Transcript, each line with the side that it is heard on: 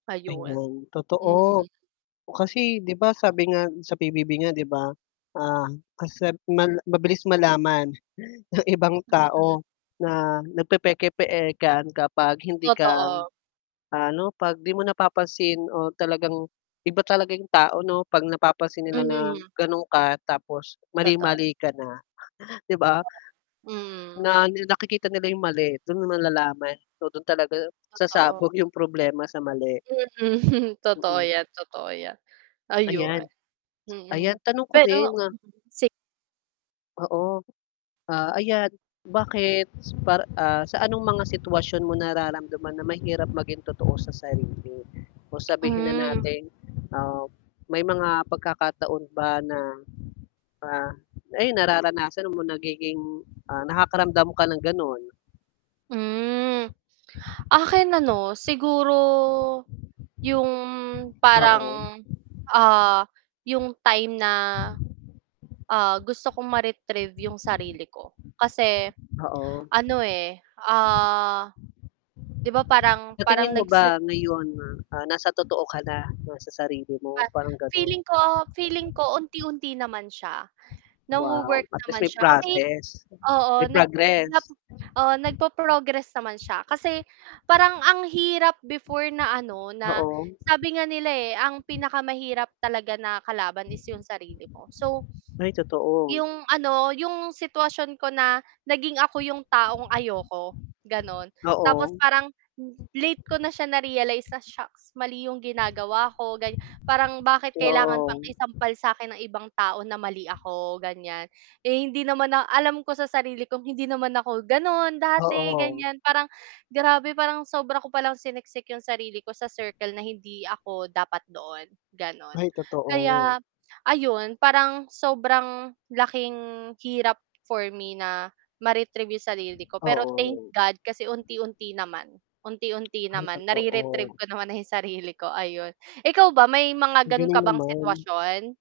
right: Ayun,
left: Ayun, totoo,
right: mm.
left: oh, kasi, 'di ba, sabi nga sa PBB nga, 'di ba, ah, kasi mal mabilis malaman ng ibang
right: Mm.
left: tao na nagpepeke-pekean kapag hindi ka,
right: Totoo.
left: ano, 'pag 'di mo napapansin o talagang iba talaga 'yung tao, 'no, pag napapansin nila na,
right: Hmm.
left: ganun ka, tapos
right: Toto
left: mali-mali ka na, 'di ba?
right: Hmm.
left: Na na nakikita nila yung mali dun mo malalaman. So, dun talaga
right: Totoo.
left: sasabog yung problema sa mali.
right: Mm, totoo
left: Mm.
right: yan, totoo yan. Ayun,
left: Ayan,
right: mm,
left: ayan tanong ko
right: pero
left: din.
right: [unintelligible] si
left: Oo, ah, ayan, bakit par ah, sa anong mga sitwasyon mo nararamdaman na mahirap maging totoo sa sarili o sabihin na
right: Hmm.
left: natin, ah, may mga pagkakataon ba na, ah, ay, nararanasan mo nagiging, ah, nakakaramdam ka ng gano'n?
right: Hmm, akin, ano, siguro yung
left: Oo.
right: parang, ah, yung time na, ah, gusto kong mare-retrieve yung sarili ko kasi,
left: Oo.
right: ano, eh, ah, 'di ba, parang
left: Sa
right: parang
left: tingin mo ba
right: nags
left: ngayon, ah, nasa totoo ka na, na, 'no, sa sarili mo
right: Pa
left: parang, gano'n.
right: feeling ko, feeling ko unti-unti naman siya,
left: Wow,
right: nawo-work
left: at least
right: naman
left: may
right: siya kasi
left: process
right: oo,
left: may
right: nag nap
left: progress.
right: oo, nagpo-progress naman siya kasi parang ang hirap before na, ano, na
left: Oo.
right: sabi nga nila, eh, ang pinakamahirap talaga na kalaban is yung sarili mo, so
left: Ay, totoo.
right: 'Yung, ano, 'yung sitwasyon ko na naging ako yung taong ayoko, gano'n. Tapos
left: Oo.
right: parang l late ko na siya na-realize na "Shocks, mali yung ginagawa ko." Gan parang bakit kailangan pang
left: Oo.
right: isampal sa akin ng ibang tao na mali ako, ganyan. Eh, hindi naman na alam ko sa sarili kong hindi naman ako, gano'n, dati
left: Oo.
right: ganyan, parang grabe, parang sobra ko palang siniksik 'yong sarili ko sa circle na hindi ako dapat doon, gano'n.
left: Ay, totoo.
right: Kaya ayun, parang sobrang laking hirap for me na ma-retrieve 'yong sarili ko, pero thank
left: Oo.
right: God kasi unti-unti naman, unti-unti
left: Ay,
right: naman nare-retrieve
left: totoo.
right: ko naman na 'yong sarili ko. Ayon, ikaw ba may mga
left: Ang
right: gano'n
left: galing
right: ka bang
left: naman.
right: sitwasyon?